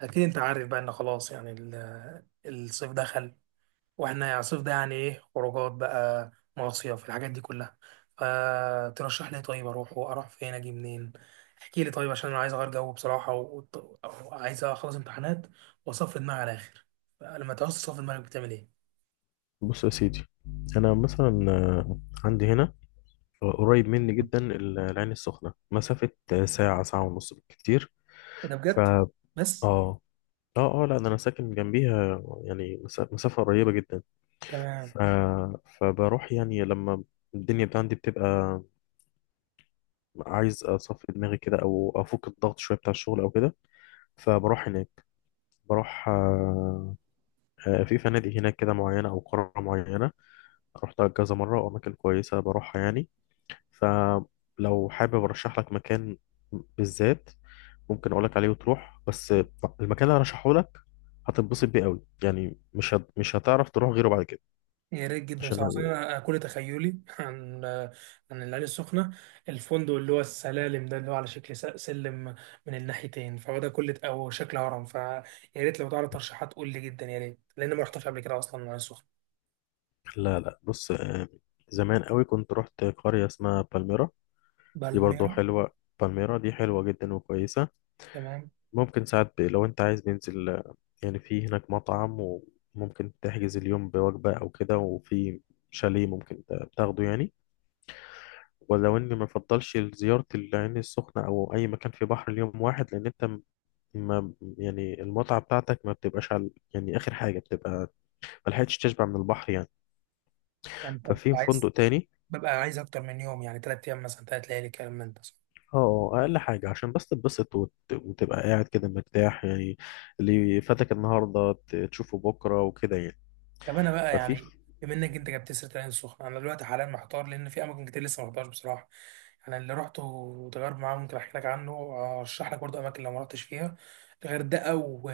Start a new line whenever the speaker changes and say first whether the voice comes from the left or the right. right: اكيد انت عارف بقى ان خلاص يعني الصيف دخل. واحنا يعني الصيف ده يعني ايه، خروجات بقى، مصيف، الحاجات دي كلها. فترشح لي إيه طيب، اروح واروح فين، اجي منين؟ احكي لي طيب، عشان انا عايز اغير جو بصراحه وعايز اخلص امتحانات واصفي دماغي على الاخر. لما تعوز تصفي دماغك بتعمل ايه؟
left: بص يا سيدي، انا مثلا عندي هنا، قريب مني جدا العين السخنه، مسافه ساعه، ساعه ونص بالكتير.
right: ايه ده
left: ف
right: بجد؟
left: اه
right: بس.
left: اه اه لا ده انا ساكن جنبيها، يعني مسافه قريبه جدا.
right: تمام.
left: ف... فبروح يعني لما الدنيا بتاع عندي بتبقى عايز اصفي دماغي كده او افك الضغط شويه بتاع الشغل او كده، فبروح هناك. بروح آه، آه، في فنادق هناك كده معينه او قرى معينه، رحتها كذا مره، واماكن كويسه بروحها يعني. فلو حابب ارشح لك مكان بالذات ممكن اقول لك عليه وتروح، بس المكان اللي هرشحه لك هتنبسط بيه قوي، يعني مش هتعرف تروح غيره بعد كده
right: يا ريت جدا بصراحة، أصل
left: عشان.
right: أنا كل تخيلي عن عن العين السخنة الفندق اللي هو السلالم ده، اللي هو على شكل سلم من الناحيتين، فهو ده كل أو شكل هرم. فيا ريت لو تعرف ترشيحات قول لي، جدا يا ريت، لأن ما رحتش قبل كده أصلا العين السخنة.
left: لا لا بص، زمان قوي كنت رحت قرية اسمها بالميرا. دي برضو
right: بالميرا.
left: حلوة. بالميرا دي حلوة جدا وكويسة.
right: تمام.
left: ممكن ساعات لو انت عايز ننزل، يعني في هناك مطعم وممكن تحجز اليوم بوجبة او كده، وفي شاليه ممكن تاخده يعني. ولو اني ما افضلش زيارة العين السخنة او اي مكان في بحر اليوم واحد لان انت ما يعني المتعة بتاعتك ما بتبقاش على، يعني اخر حاجة بتبقى ما لحقتش تشبع من البحر يعني.
right: أنت
left: ففي
right: بتبقى
left: فندق
right: عايز؟
left: تاني.
right: ببقى عايز أكتر من يوم، يعني تلات أيام مثلا، تلات ليالي، كلام من ده.
left: اقل حاجة عشان بس تتبسط وتبقى قاعد كده مرتاح يعني، اللي فاتك النهاردة تشوفه بكرة وكده يعني.
right: طب انا بقى
left: ففي
right: يعني،
left: في
right: بما انك انت جبت سيره العين السخنه، انا دلوقتي حاليا محتار، لان في اماكن كتير لسه ما رحتهاش بصراحه. يعني اللي رحته وتجارب معاه ممكن احكي لك عنه وارشح لك برضه اماكن لو ما رحتش فيها. الغردقه و...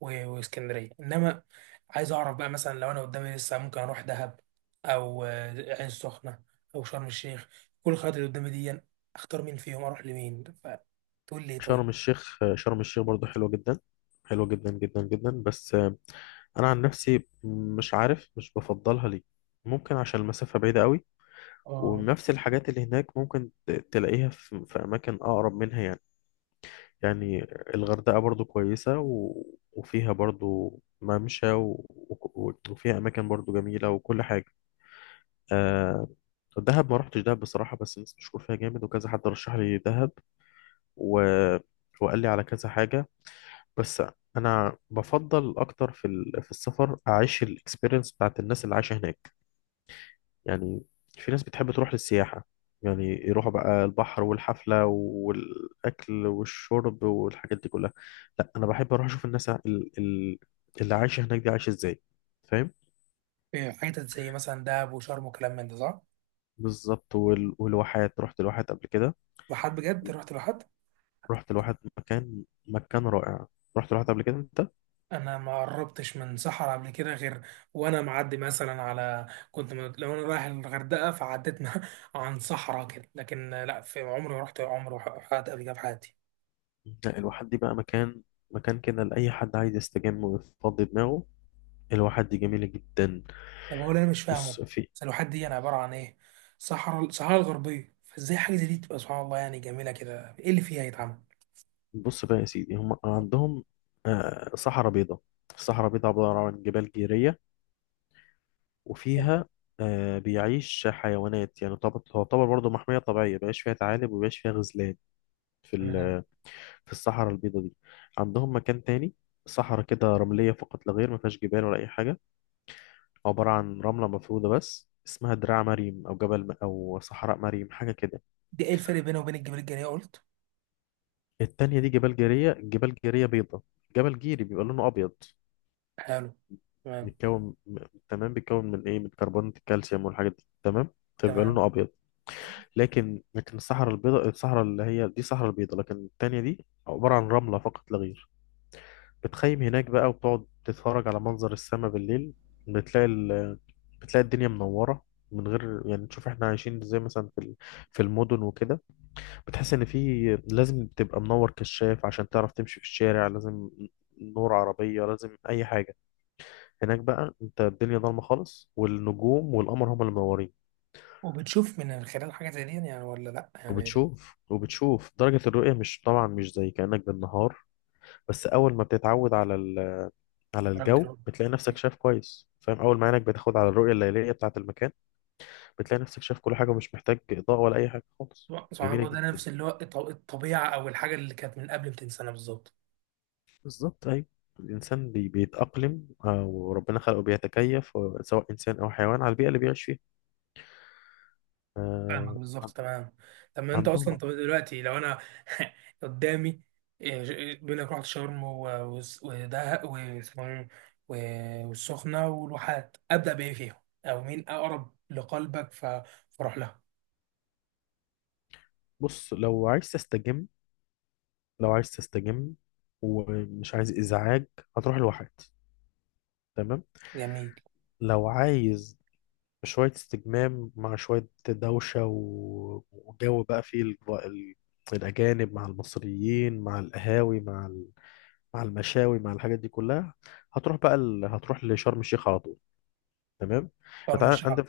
right: و... واسكندريه، انما عايز اعرف بقى مثلا لو انا قدامي لسه ممكن اروح دهب، او العين السخنه، او شرم الشيخ. كل الخيارات اللي قدامي دي اختار مين فيهم، اروح لمين، فتقول لي إيه طيب؟
left: شرم الشيخ. شرم الشيخ برضه حلوة جدا، حلوة جدا جدا جدا. بس انا عن نفسي مش عارف مش بفضلها ليه. ممكن عشان المسافة بعيدة قوي،
right: اه.
left: ونفس الحاجات اللي هناك ممكن تلاقيها في أماكن أقرب منها يعني يعني. الغردقة برضو كويسة، وفيها برضو ممشى، وفيها أماكن برضو جميلة وكل حاجة. آه... دهب، ما رحتش دهب بصراحة، بس الناس بتشكر فيها جامد وكذا حد رشح لي دهب، و... وقال لي على كذا حاجة. بس أنا بفضل أكتر في السفر أعيش الإكسبيرينس بتاعت الناس اللي عايشة هناك يعني. في ناس بتحب تروح للسياحة، يعني يروحوا بقى البحر والحفلة والأكل والشرب والحاجات دي كلها. لا أنا بحب أروح أشوف الناس اللي عايشة هناك دي عايشة إزاي، فاهم.
right: إيه، حتت زي مثلا دهب وشرم وكلام من ده صح؟
left: بالظبط، والواحات، رحت الواحات قبل كده.
right: بحد بجد رحت بحد؟
left: رحت الواحات مكان مكان رائع. رحت الواحات قبل كده أنت.
right: انا ما قربتش من صحراء قبل كده غير وانا معدي مثلا على، كنت لو انا رايح الغردقه فعديت عن صحراء كده، لكن لا، في عمري ما رحت، عمري حد قبل كده في حياتي.
left: لا الواحات دي بقى مكان، مكان كده لأي حد عايز يستجم ويفضي دماغه. الواحات دي جميلة جدا.
right: طب هو اللي انا مش فاهمه
left: بص في
right: السلوحات دي انا، عباره عن ايه؟ صحراء، الصحراء الغربيه، فازاي حاجه زي دي تبقى سبحان الله يعني جميله كده، ايه اللي فيها يتعمل؟
left: بص بقى يا سيدي، هم عندهم صحراء بيضاء. الصحراء بيضاء عبارة عن جبال جيرية، وفيها بيعيش حيوانات يعني تعتبر برضه محمية طبيعية، بيعيش فيها ثعالب وبيعيش فيها غزلان في
right: تمام.
left: ال- في الصحراء البيضاء دي. عندهم مكان تاني، صحراء كده رملية فقط لا غير، ما فيهاش جبال ولا أي حاجة، عبارة عن رملة مفرودة بس، اسمها دراع مريم أو أو صحراء مريم حاجة كده.
right: دي ايه الفرق بينه وبين الجبال الجنيه قلت؟
left: التانية دي جبال جيرية، جبال جيرية بيضاء. جبل جيري بيبقى لونه أبيض.
right: حلو. تمام.
left: بيتكون م- تمام، بيتكون من ايه، من كربونات الكالسيوم والحاجات دي، تمام، فبيبقى
right: تمام.
left: لونه ابيض. لكن الصحراء البيضاء، الصحراء اللي هي دي صحراء البيضاء، لكن التانية دي عبارة عن رملة فقط لا غير. بتخيم هناك بقى وبتقعد تتفرج على منظر السماء بالليل، بتلاقي ال... بتلاقي الدنيا منورة، من غير يعني تشوف احنا عايشين ازاي مثلا في المدن وكده. بتحس ان في لازم تبقى منور كشاف عشان تعرف تمشي في الشارع، لازم نور عربية، لازم اي حاجة. هناك بقى انت الدنيا ضلمه خالص، والنجوم والقمر هما اللي منورين.
right: وبتشوف من خلال حاجه زي دي يعني ولا لا يعني؟
left: وبتشوف درجه الرؤيه، مش طبعا مش زي كانك بالنهار، بس اول ما بتتعود على
right: درجه
left: الجو
right: الرؤية.
left: بتلاقي نفسك شايف كويس، فاهم، اول ما عينك بتاخد على الرؤيه الليليه بتاعه المكان بتلاقي نفسك شايف كل حاجه، ومش محتاج اضاءه ولا اي حاجه خالص،
right: سبحان
left: جميله
right: الله، ده
left: جدا.
right: نفس اللي هو الطبيعه او الحاجه اللي كانت من قبل 200 سنه بالظبط.
left: بالظبط ايوه. الانسان بيتاقلم، وربنا خلقه بيتكيف، سواء انسان او حيوان، على البيئه اللي بيعيش فيها.
right: فاهمك
left: آه،
right: بالظبط، تمام. طب ما انت اصلا،
left: عندهم.
right: طب دلوقتي لو انا قدامي، إيه، إيه، بيقول لك رحت شرم ودهب واسمه إيه؟ والسخنه والواحات، ابدا بايه فيهم؟ او مين اقرب لقلبك ف- فاروح لها؟
left: بص، لو عايز تستجم، لو عايز تستجم ومش عايز إزعاج، هتروح لواحد، تمام.
right: جميل.
left: لو عايز شوية استجمام مع شوية دوشة، وجو بقى فيه ال... الأجانب مع المصريين مع القهاوي مع المشاوي مع الحاجات دي كلها، هتروح لشرم الشيخ على طول، تمام.
right: شرم الشيخ.
left: عندك،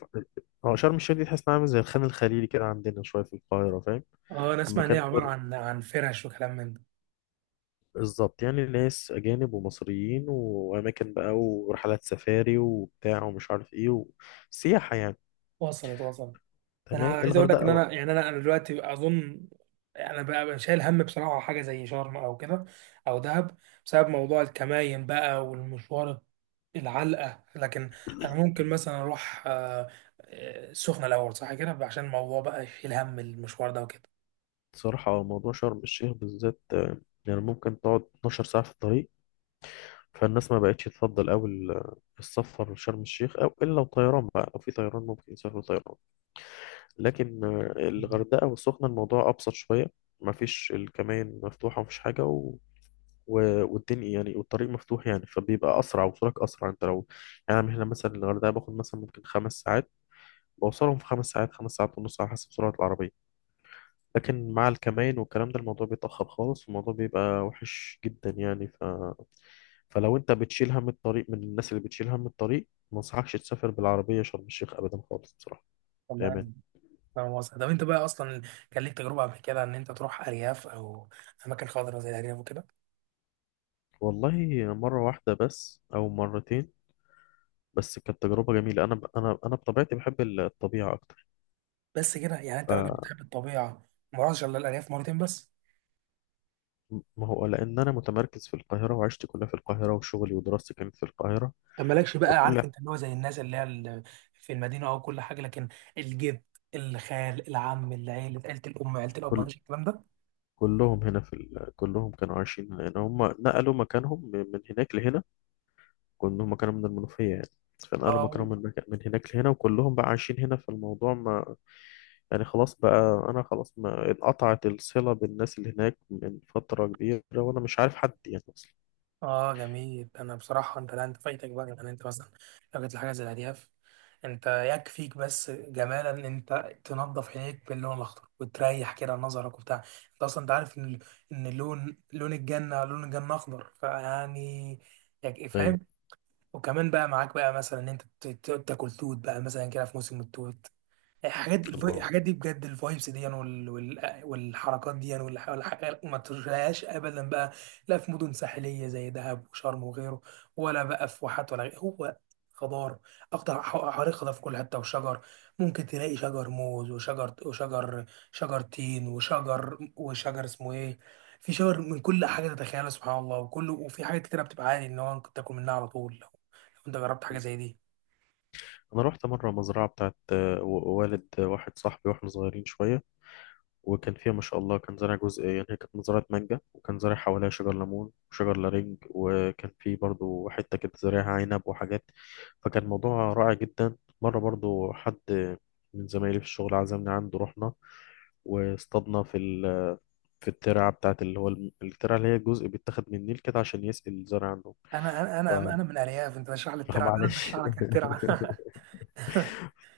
left: هو شرم الشيخ دي تحس انها عامل زي الخان الخليلي كده عندنا شوية في القاهرة، فاهم.
right: اه، انا اسمع ان هي
left: المكان
right: عباره عن عن فرش وكلام من ده.
left: بالظبط، يعني ناس أجانب ومصريين وأماكن بقى ورحلات سفاري وبتاع ومش عارف إيه وسياحة يعني.
right: وصلت، وصلت. انا
left: تمام.
right: عايز اقول لك ان
left: الغردقة بقى،
right: انا يعني، انا دلوقتي اظن انا بقى شايل هم بصراحه حاجه زي شرم او كده، او دهب، بسبب موضوع الكماين بقى والمشوار العلقه. لكن انا ممكن مثلا اروح السخنه الاول صح كده، عشان الموضوع بقى شيل هم المشوار ده وكده.
left: بصراحة موضوع شرم الشيخ بالذات، يعني ممكن تقعد 12 ساعة في الطريق. فالناس ما بقتش تفضل أوي السفر لشرم الشيخ، أو إلا لو طيران بقى، لو في طيران ممكن يسافروا طيران. لكن
right: مم.
left: الغردقة والسخنة الموضوع أبسط شوية. مفيش، الكمائن مفتوحة ومفيش حاجة، والدنيا يعني، والطريق مفتوح يعني، فبيبقى اسرع وصولك اسرع، انت لو يعني. أنا من هنا مثلا الغردقه باخد مثلا ممكن خمس ساعات، بوصلهم في خمس ساعات، خمس ساعات ونص، على حسب سرعه العربيه. لكن مع الكمائن والكلام ده الموضوع بيتاخر خالص، والموضوع بيبقى وحش جدا يعني. فلو انت بتشيل هم الطريق، من الناس اللي بتشيل هم الطريق، ما انصحكش تسافر بالعربيه شرم الشيخ ابدا خالص بصراحه، بامان.
right: تمام. فاهم قصدك. طب انت بقى اصلا كان ليك تجربه قبل كده ان انت تروح ارياف او اماكن خضراء زي الارياف وكده؟
left: والله مره واحده بس او مرتين، بس كانت تجربه جميله. انا بطبيعتي بحب الطبيعه اكتر.
right: بس كده يعني انت راجل بتحب الطبيعه، ما رحتش الا الارياف مرتين بس؟
left: ما هو لأن أنا متمركز في القاهرة وعشت كلها في القاهرة، وشغلي ودراستي كانت في القاهرة.
right: طب مالكش بقى،
left: فكل
right: عارف، انت اللي هو زي الناس اللي هي في المدينه او كل حاجه، لكن الجد، الخال، العم، العيله، عيله الام، عيله الاب،
left: كل
right: مالكش الكلام ده؟
left: كلهم هنا كلهم كانوا عايشين هنا، لأن هم نقلوا مكانهم من هناك لهنا. كلهم هم كانوا من المنوفية يعني، فنقلوا
right: اه.
left: مكانهم من، من هناك لهنا، وكلهم بقى عايشين هنا. فالموضوع ما يعني، خلاص بقى، أنا خلاص ما انقطعت الصلة بالناس اللي هناك من فترة كبيرة، وأنا مش عارف حد يعني أصلا.
right: اه جميل. انا بصراحه، انت، لا انت فايتك بقى، يعني انت مثلا لو جت لحاجه زي الهدياف، انت يكفيك بس جمالا ان انت تنظف عينيك باللون الاخضر وتريح كده نظرك وبتاع. انت اصلا انت عارف ان ان لون، لون الجنه، لون الجنه اخضر، فيعني، يعني
left: أيوه.
right: فاهم. وكمان بقى معاك بقى مثلا ان انت تاكل توت بقى مثلا كده في موسم التوت. الحاجات
left: الله،
right: الحاجات دي بجد، الفايبس دي يعني، والحركات دي ما تشوفهاش ابدا بقى، لا في مدن ساحليه زي دهب وشرم وغيره، ولا بقى في واحات ولا غيره. هو خضار، اخضر، حواليه خضار في كل حته وشجر. ممكن تلاقي شجر موز وشجر شجر تين وشجر اسمه ايه، في شجر من كل حاجه تتخيلها سبحان الله، وكله، وفي حاجات كتير بتبقى عادي ان هو ممكن تاكل منها على طول، لو لو انت جربت حاجه زي دي.
left: أنا رحت مرة مزرعة بتاعت، والد واحد صاحبي، وإحنا صغيرين شوية، وكان فيها ما شاء الله كان زارع جزء، يعني هي كانت مزرعة مانجا، وكان زارع حواليها شجر ليمون وشجر لارنج، وكان في برضو حتة كده زارعها عنب وحاجات. فكان موضوع رائع جدا. مرة برضو حد من زمايلي في الشغل عزمنا عنده، رحنا واصطادنا في الترعة بتاعت اللي هو الترعة، اللي هي الجزء بيتاخد من النيل كده عشان يسقي الزرع عنده.
right: انا
left: ف...
right: انا انا من ارياف، انت بشرح لي الترعه ده، انا
left: معلش.
right: بشرح لك الترعه.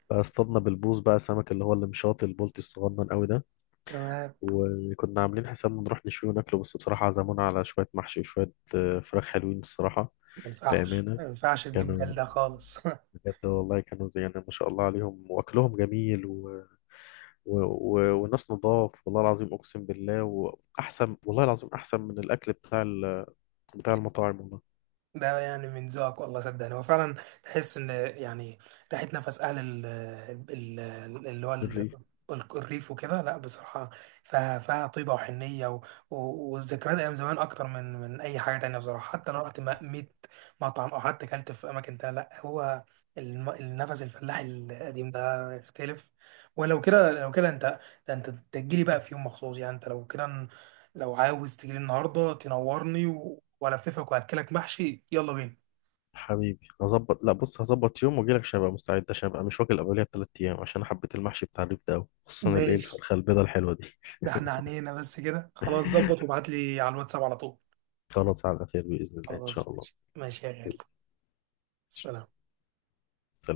left: فاصطادنا بالبوص بقى سمك اللي هو المشاط البلطي الصغنن قوي ده.
right: تمام.
left: وكنا عاملين حسابنا نروح نشوي وناكله، بس بصراحة عزمونا على شوية محشي وشوية فراخ حلوين الصراحة.
right: ما ينفعش،
left: بأمانة،
right: ما ينفعش تجيب
left: كانوا،
right: دلده خالص.
left: بجد والله كانوا زي يعني ما شاء الله عليهم، وأكلهم جميل، والناس نضاف، والله العظيم أقسم بالله، وأحسن، والله العظيم أحسن من الأكل بتاع المطاعم والله.
right: ده يعني من ذوقك، والله صدقني هو فعلا، تحس ان يعني ريحه نفس اهل ال، ال-، اللي هو ال-،
left: الريف،
right: الريف وكده، لا بصراحه، فيها فيها طيبه وحنيه و- و- والذكريات ايام زمان، اكتر من من اي حاجه تانية بصراحه. حتى لو رحت 100 مطعم او حتى اكلت في اماكن تانية، لا، هو النفس الفلاحي القديم ده يختلف. ولو كده، لو كده انت، ده انت تجيلي بقى في يوم مخصوص يعني. انت لو كده، لو عاوز تجيلي النهارده تنورني والففك واكلك محشي، يلا بينا.
left: حبيبي، هظبط، لا بص، هظبط يوم واجيلك عشان ابقى مستعد، عشان ابقى مش واكل قبلها بثلاث ايام، عشان أنا حبيت المحشي بتاع الريف ده أوي. خصوصا الايه
right: ماشي.
left: الفرخه البيضه الحلوه دي.
right: ده احنا عنينا بس كده، خلاص ظبط وابعت لي على الواتساب على طول.
left: خلاص، على خير باذن الله ان
right: خلاص
left: شاء الله.
right: ماشي ماشي يا غالي. سلام.